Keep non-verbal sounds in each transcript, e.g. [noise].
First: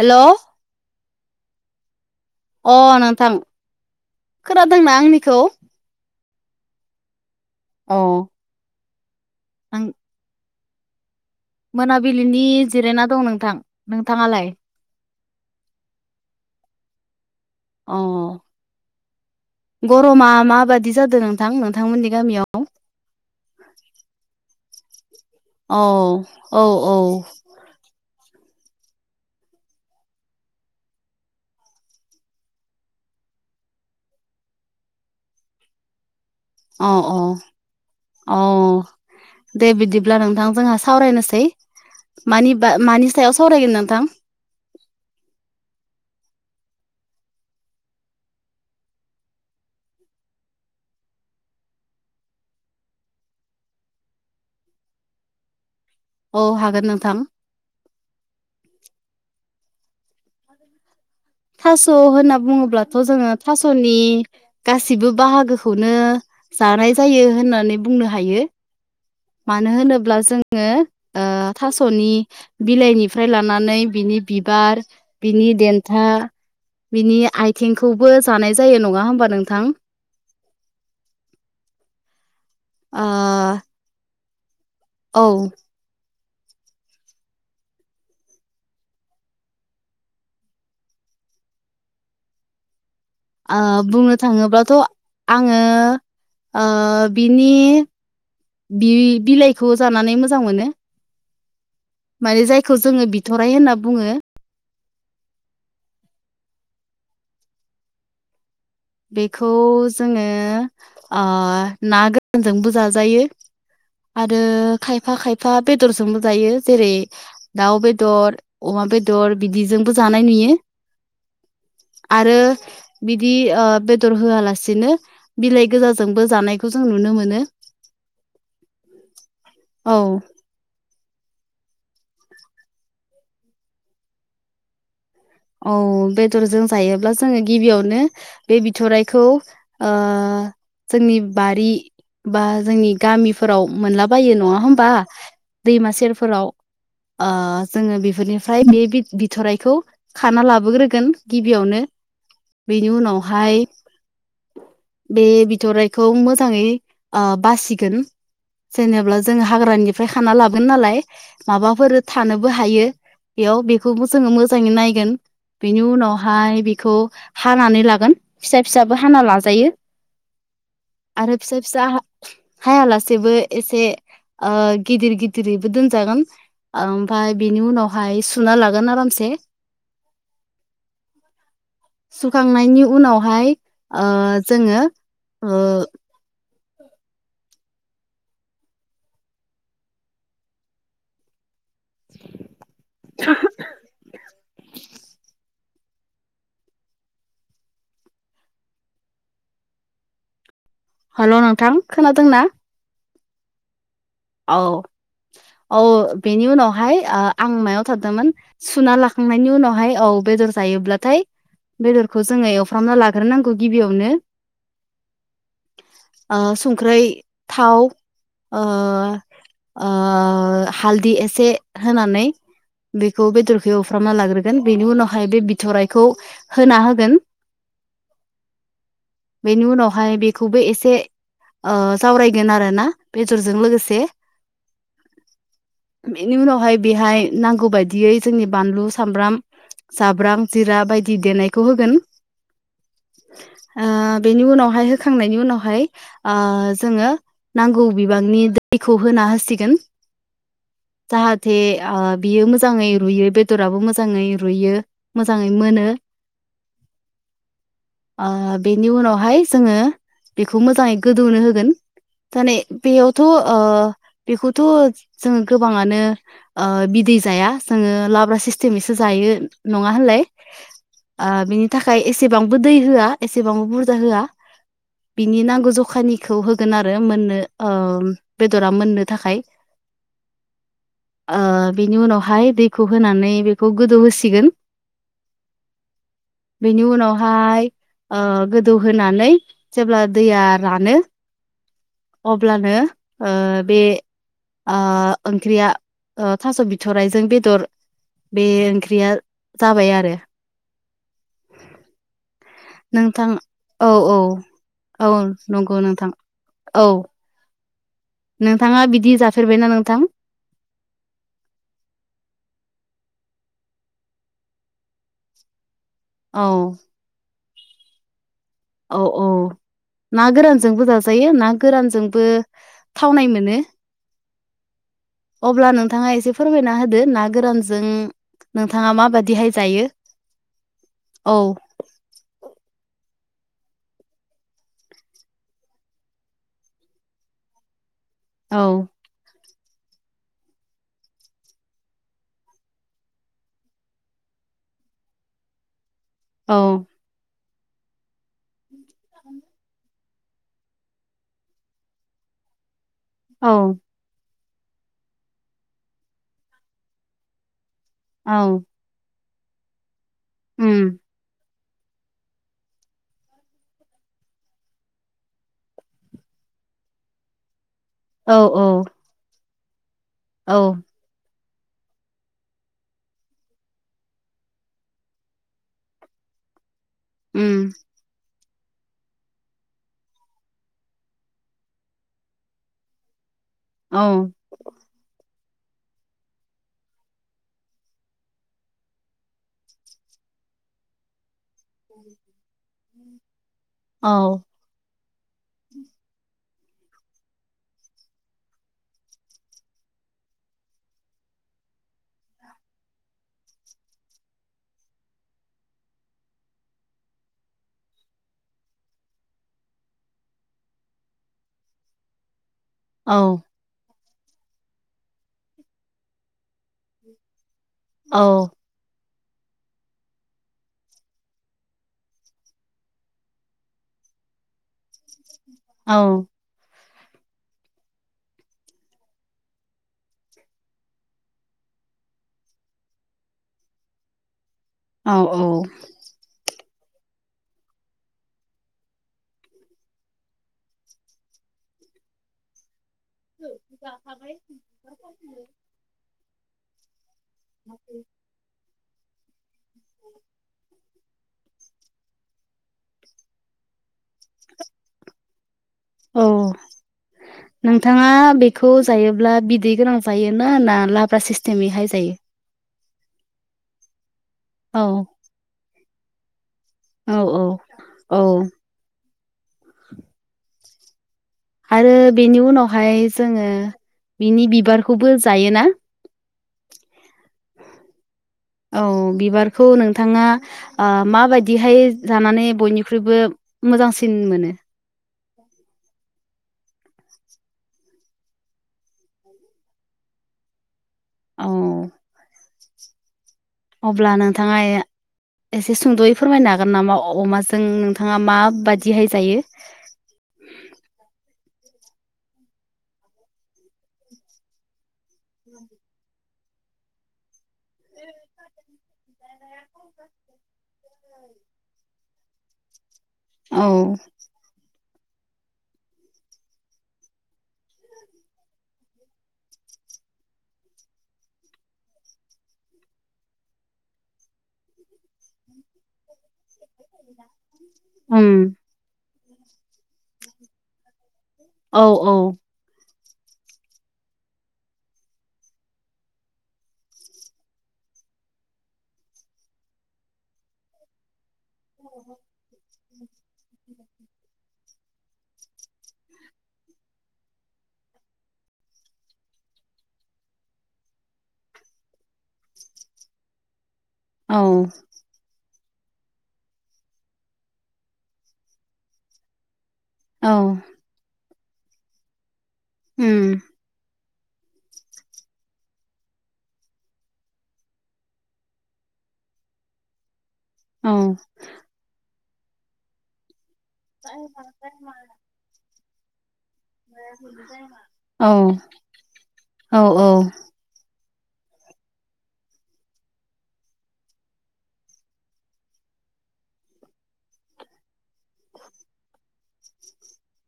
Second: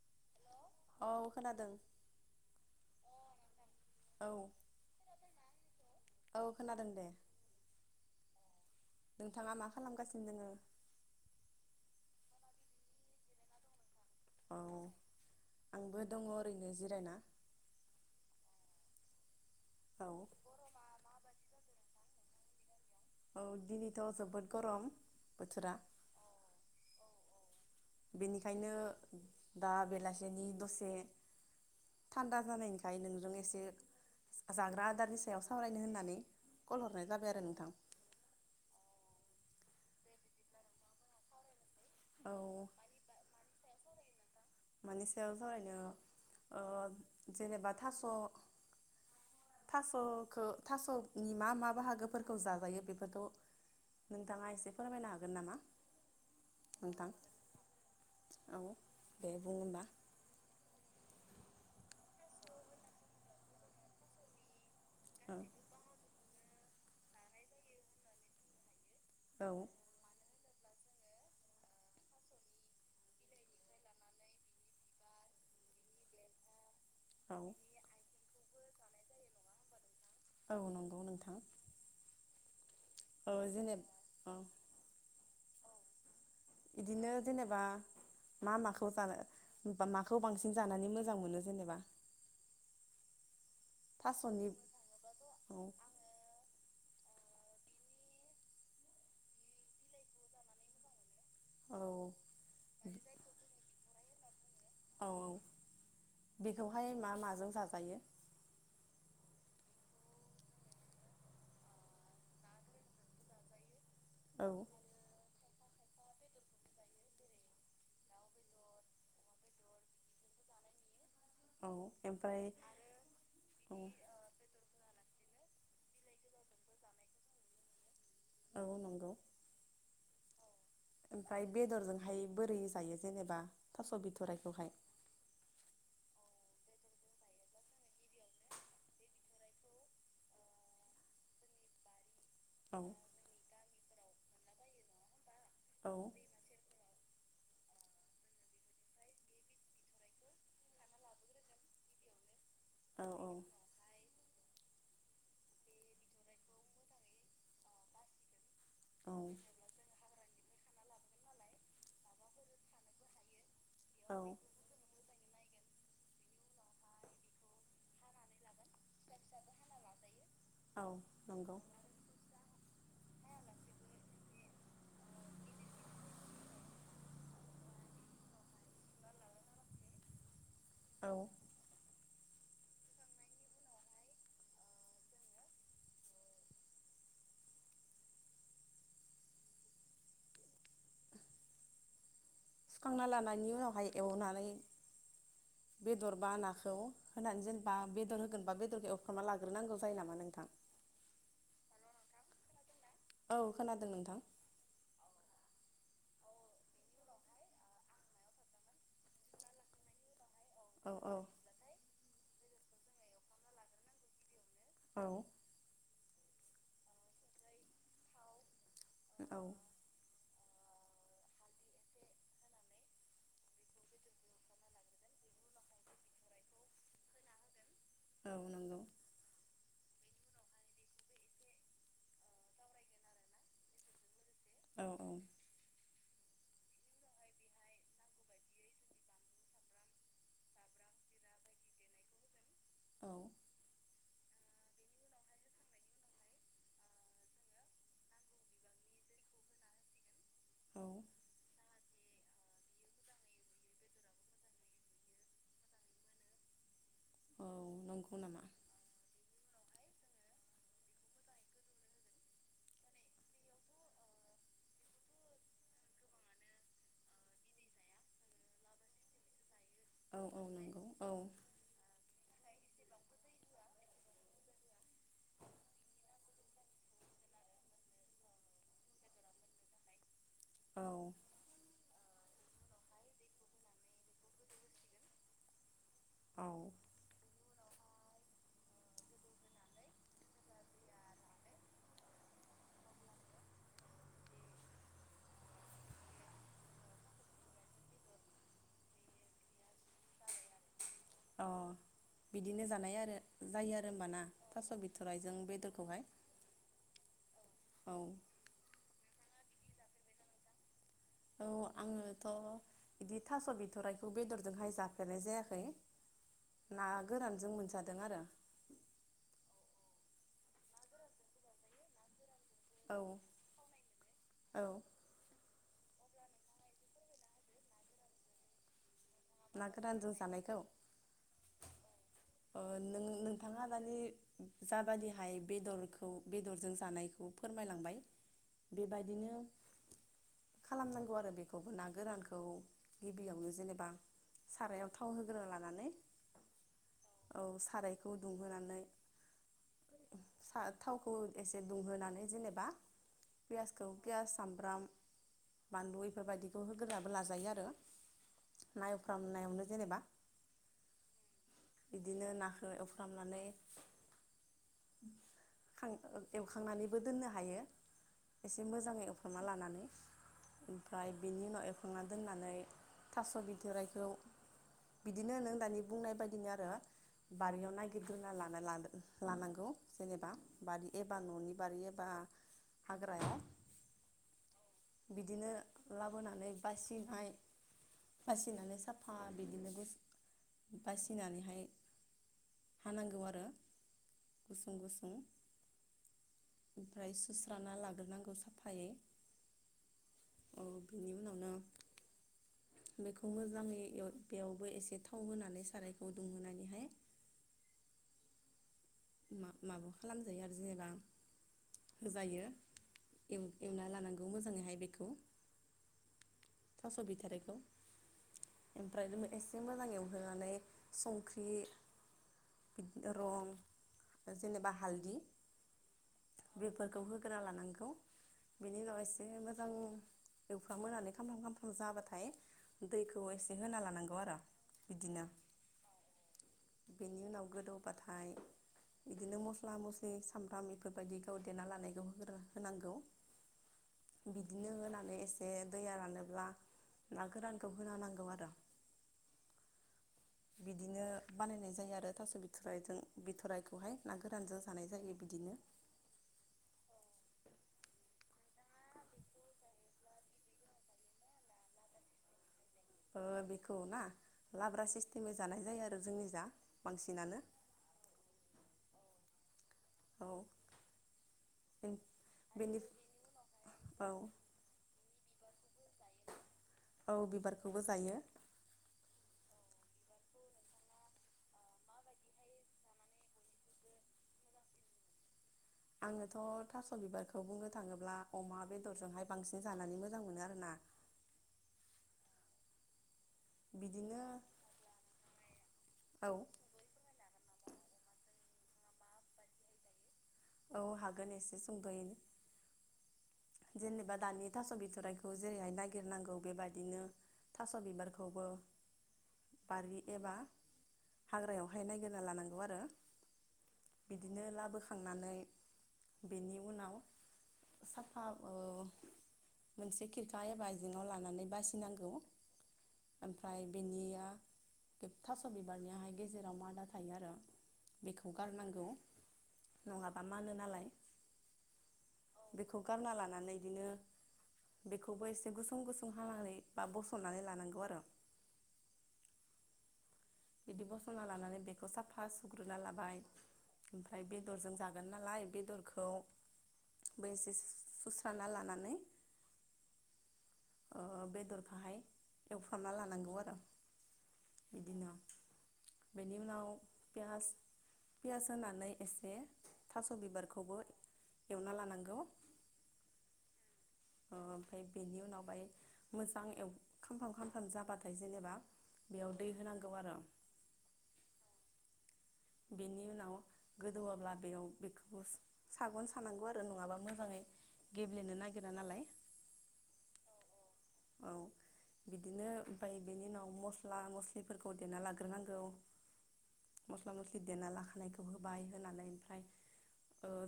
हेल' औ खोनादों। अ नोंथां औ खोनादोंना आंनिखौ? औ खोनादों दे औ नोंथाङा मा खालामगासिनो दोङो? मोनाबिलिनि जिरायना दं नोंथां नोंथाङालाय? औ आंबो दङ ओरैनो जिरायना। अ औ गरमा माबायदि जादों नोंथां नोंथांमोननि गामियाव औ दिनैथ' जोबोद गरम बोथोरा औ औ औ बेनिखायनो दा बेलासिनि दसे थान्दा जानायखाय नोंजों एसे जाग्रा आदारनि सायाव सावरायनो होननानै कल अ हरनाय जाबाय आरो नोंथां औ अ दे बिदिब्ला नोंथां जोंहा सावरायनोसै औ मानि सायाव सावरायगोन नों [inaudible] [unintelligible] मानि सायाव थरैनो जेनेबा थास' थास'खौ थास'नि मा मा बाहागोफोरखौ जाजायो बेफोरखौ नोंथाङा एसे फोरमायनो हागोन नामा? औ हागोन नोंथां बुङोबा थास' होनना बुङोब्लाथ' जोङो थास'नि गाससिबो औ बाहागोखौनो जानाय जायो होननानै बुंनो हायो औ मानो होनोब्ला जोङो थास'नि बिलाइनिफ्राय लानानै बिनि बिबार बिनि देन्था बिनि औ आथिंखौबो जानाय जायो नङा हबा नोंथां औ नंगौ नोंथां ओ औ जेनेबा औ औ बिदिनो जेनेबा मा माखौ जानो माखौ बांसिन जानानै मोजां मोनो जेनेबा बुंनो थास'नि थाङोब्लाथ' औ आङो ओ बिनि बि बिलाइखौ जानानै मोजां मोनो औ माने जायखौ जोङो बिथ'राय होनना बुङो। औ औ बेखौहाय मा माजों जा जायो बेखौ जोङो ना गोरानजोंबो जाजायो। [unintelligible] [inaudible] आरो खायफा खायफा फा बेदरजोंबो जायो जेरै दाउ बेदर अमा बेदर बिदिजोंबो जानाय नुयो औ बिआरो ओमफ्राय बिदि ओ औ बेदर होआलासेनो बिलाइ गोजाजोंबो जानायखौ जों नुनो मोनो औ नंगौ। औ ओमफ्राय बेदरजोंहाय बोरै जायो जेनेबा थास' बिथरायखौहाय? औ बेदरजों जायोब्ला जोङो गिबियावनो बे बिथ'राइखौ ओ जोंनि बारि बा औ जोंनि गामिफोराव मोनलाबायो नङा होमबा दैमा औ सेरफोराव ओ जोङो बेफोरनिफ्राय बे बिथ'रायखौ खाना लाबोग्रोगोन गिबियावनो बेनि औ उनावहाय बे बिथ'राइखौ मोजाङैओ बासिगोन। जेनेबा जों हाग्रानिफ्राय खाना लागोन नालाय माबाफोर थानोबो हायो। बेयाव बेखौबो औ जोङो मोजाङै नाय बेनि उनावहाय बेखौ हानानै लागोन फिसा फिसाबो हाना लाजायो औ आरो नंगौ फिसा फिसा हा हायालासे बो एसे ओ गिदिर गिदिरैबो दोनजागोन। ओमफ्राय बिनि उनावहाय सुना लागोन आरामसे औ। सुखांनायनि उनावहाय ओ जोङो ओ सुखांना लानायनि उनावहाय एवनानै बेदर बा नाखौ होनानै जेनेबा बेदर होगोनबा बेदरखौ एवफ्राना लाग्रोनांगौ जायो नामा नोंथां? हेल' नोंथां खोनादों ना? औ खोनादों नोंथां। औ औ बेनि उनावहाय आं मायाव थादोंमोन सुना लाखांनायनि उनावहाय औ बेदर औ औ जायोब्लाथाय बेदरखौ जोङो एवफ्रामना लाग्रोनांगौ गिबियावनो। औ संख्रै थाव औ ओ हालदि एसे होनानै बेखौ बेदरखौ एवफ्रामना लाग्रोगोन बेनि उनावहाय बे बिथ'राइखौ होना होगोन। औऔ ओमफाय बेखौबो एसे जावरायगोन आरो ना बेदरजों लोगोसे। औ औ बेनि उनावहाय बेहाय नांगौ बायदियै जोंनि बानलु सामब्राम जाब्रां जिरा बायदि देनायखौ होगोन। औ ओ बेनि उनावहाय होखांनायनि उनावहाय ओ जोङो नांगौ बिबान नि दैखौ होना होसिगोन। औ जाहाथे ओ बियो मोजाङै रुयो बेदराबो मोजाङै रुयो मोजाङै मोनो। [inaudible] औ नंगौ ओ नामा बेनि उनावहाय जोङो बेखौ मोजाङै गोदौनो होगोन माने बेयावथ' ओ बेखौथ' जोङो गोबाङानो ओ बिदै जाया जोङो लाब्रासो सिस्टेमैसो जायो नङा औ होनलाय? औ नंगौ औ बिनि थाखाय एसेबां बोदै होआ एसेबांबो बुरजा होआ। बिनि नांगौ जखानिखौ होगोन आरो मोननो ओ बेदरा मोननो थाखाय औ ओ बिनि उनाव हाय दैखौ होनानै बेखौ गोदौ होसिगोन। औ बेनि उनावहाय ओ गोदौहोनानै जेब्ला दैया रानो अब्लानो ओ बे ओ ओंख्रिया थास' बिथ'रायजों बेदर बे ओंख्रिया जाबाय आरो अ बिदिनो जानाय आरो नोंथां जायो आरो औ होमब औ ना थास' औ बिथराय जों नंगौ बेदरखौहाय नोंथां औ औ नोंथाङा बिदि जाफेरबायना नोंथां? औ आङोथ' बिदि थास' बिथ'राइखौ बेदरजोंहाय जाफेरनाय जायाखै। औ ना गोरानजों मोनजादों आरो औ औ ना गोरानजोंबो जाजायो ना गोरानजोंबो औ थावनाय मोनो औ अब्ला नोंथाङा एसे फोरमायना होदो ना गोरानजों नोंथाङा माबा दिहाय ना जायो। गोरानजों जानायखौ औ नों नोंथाङा मानि जाबादिहाय बेदरखौ बेदरजों जानायखौ फोरमायलांबाय औ बेबायदिनो खालामनांगौ आरो बेखौबो ना गोरानखौ गिबियावनो जेनेबा सारायाव थाव होग्रोन लानानै औ औ सारायखौ दुंहोनानै [unintelligible] सा थावखौ एसे दुंहोनानै जेनेबा औ पियासखौ पियास सामब्राम, बानलु बेफोरबायदिखौ होग्रोनाबो लाजायो आरो औ खालामनायावनो जेनेबा ओम बिदिनो नाखो एवफ्रामनानै एवखांनानैबो दोननो हायो। औ औ एसे मोजाङै एवखाना लानानै औ ओमफ्राय बेनि उनाव एवखांना दोननानै थास' बिथोराइखौ बिदिनो नों दानि बुंनाय बायदिनो उम बारियावना गिदिरना ला नांगौ जेनेबा बारि एबा न'नि बारि एबा हाग्रायाव औ बिदिनो लाबोनानै बासिनाय बासिनानै साफा बिदिनो बासिनानैहाय हानांगौ आरो औ गुसुं गुसुं ओमफ्राय सुस्राना लाग्रोनांगौ साफायै। औ बिनि उनावनो बेखौ मोजाङै बेयावबो एसे थाव होनानै सारायखौ दुंहोनानैहाय मा-माबा खालामजायो आरो जेनेबा जायो औ एवना लानांगौ मोजाङैहाय बेखौ थास' बिथारिखौ औ ओमफ्राय एसे मोजां एवहोनानै संख्रि बिदि रं जेनेबा हालददि औ होग्रा लानांगौ बेनि उनाव एसे मोजां एवफ मोननानै खामफ्राम खामफ्राम जाबाथाय दैखौ एसे होना लानांगौ आरो औ बिदिनो औ बेनि उनाव गोदौबाथाय बिदिनो मस्ला-मस्लि सामब्राम बेफोरबायदि गाव देना लानायखौ होनांगौ बिदिनो होनानै एसे दैया रानोब्ला ना गोरानखौ होना होनांगौ आरो बिदिनो बानायनाय जायो आरो थास' बिथरजों बिथ'राइखौहाय ना गोरानजों जानाय जायो बिदिनो औ नोंथाङा बेखौ जायोब्ला बिदै गोनां जायोना ना लाब्रा सिस्टेमैहाय जायो बेखौ ना औ लाब्रा सिस्टेमै जानाय जायो आरो जोंनि जा औ बांसिनानो औ औ औ आरो बेनि उनावहाय जोङो औ बिनि बिबारखौबो जायोना औ बिबारखौबो जायो औ बिबारखौ नोंथाङा माबायदिहाय जानानै बयनिख्रुइबो मोजांसिन मोनो आङोथ' थास' बिबारखौ बुंनो थाङोब्ला अमा बेदरजोंहाय बांसिन जानानै मोजां मोनो आरोना औ अब्ला बिदिनो नोंथाङा एसे सुंद'यै औ फोरमायनो हागोन नामा अमाजों नोंथाङा मा बाददिहाय जायो औ हागोन एसे सुंद'यैनो जेनेबा दानि थास' बिथरा खौ जेरैहाय नागिरनांगौ बेबायदिनो थास' बिबारखौबो बारि एबा हाग्रायावहाय नायगिरना लानांगौ आरो औ बिदिनो लाबोखांनानै बेनि उनाव सफा मोनसे खिरखा एबा आइजेङाव लानानै बासिनांगौ ओमफ्राय बेनिया बेथास' बिबारनियाहाय जेराव मादा थायो आरो उम बेखौ गारनांगौ नङाबा मानो नालाय नालाय औ औ बेखौ गारना लानानै बिदिनो बेखौबो एसे गुसुं गुसुं हानानै बा बसननानै लानांगौ आरो [inaudible] बिदि बसना लानानै बेखौ साफा सुग्रोना लाबाय ओमफ्राय बे बेदरजों जागोन नालाय बेदरखौ बे एसे सुस्रा लानानै बेदरखाहाय एवफ्रामना लानांगौ आरो औ बिदिनो बेनि उनाव पियास पियास होनानै एसे थास' औ बिबारखौबो एवना लानांगौ उम ओमफ्राय बेनि उनावहाय मोजां एव खामफ्राम खामथाम जाबाथाय जेनेबा बेयाव दै होनांगौ आरो औ बेनि उनाव गोदौवाब्ला बेयाव बेखौ सागन सानांगौ आरो नङाबा मोजाङै औ गेब्लेनो नागिरा नालाय औ औ औ बिदिनो ओमफाय बेनि उनाव मस्ला मस्लिफोरखौ देना लाग्रोनांगौ मस्ला मस्लि देना लाखानाय स' होबाय होनानै ओमफ्राय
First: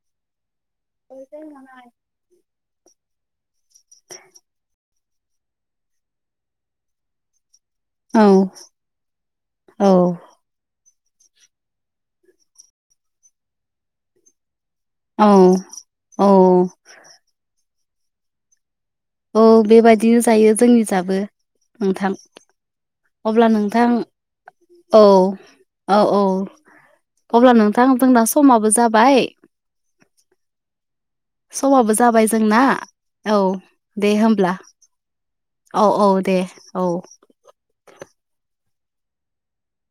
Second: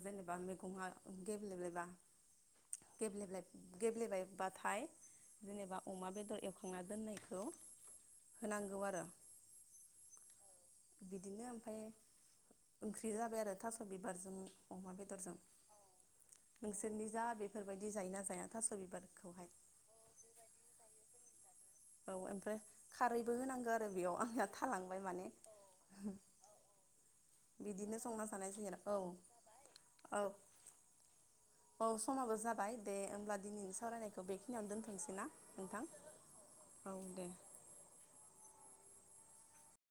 जेनेबा मैगंआ गेब्लेबा गेब्ले गेब्लेबायबाथाय जेनेबा अमा बेदर एवखांना दोननायखौ औ होनांगौ आरो औ बिदिनो ओमफ्राय ओंख्रि जाबाय आरो थास बिबारजों अमा बेदरजों औ औ बिदि जायो ना जाया थास' बि औ बेबायदिनो जायो जोंनि ओजाबो औ ओमफ्राय खारैबो होनांगौ आरो बेयाव आंना थालांबाय औ माने औ औ अब्ला नोंथां बिदिनो जोंना संना जानाय जायो समाबो आरो। औ जाबाय औ औ समाबो जाबाय दे होमब्ला औ दिनैनि दे सावरायनायखौ होमब्ला बेखिनियावनो दोनथोंनोसै ना औ नोंथां औ दे औ दे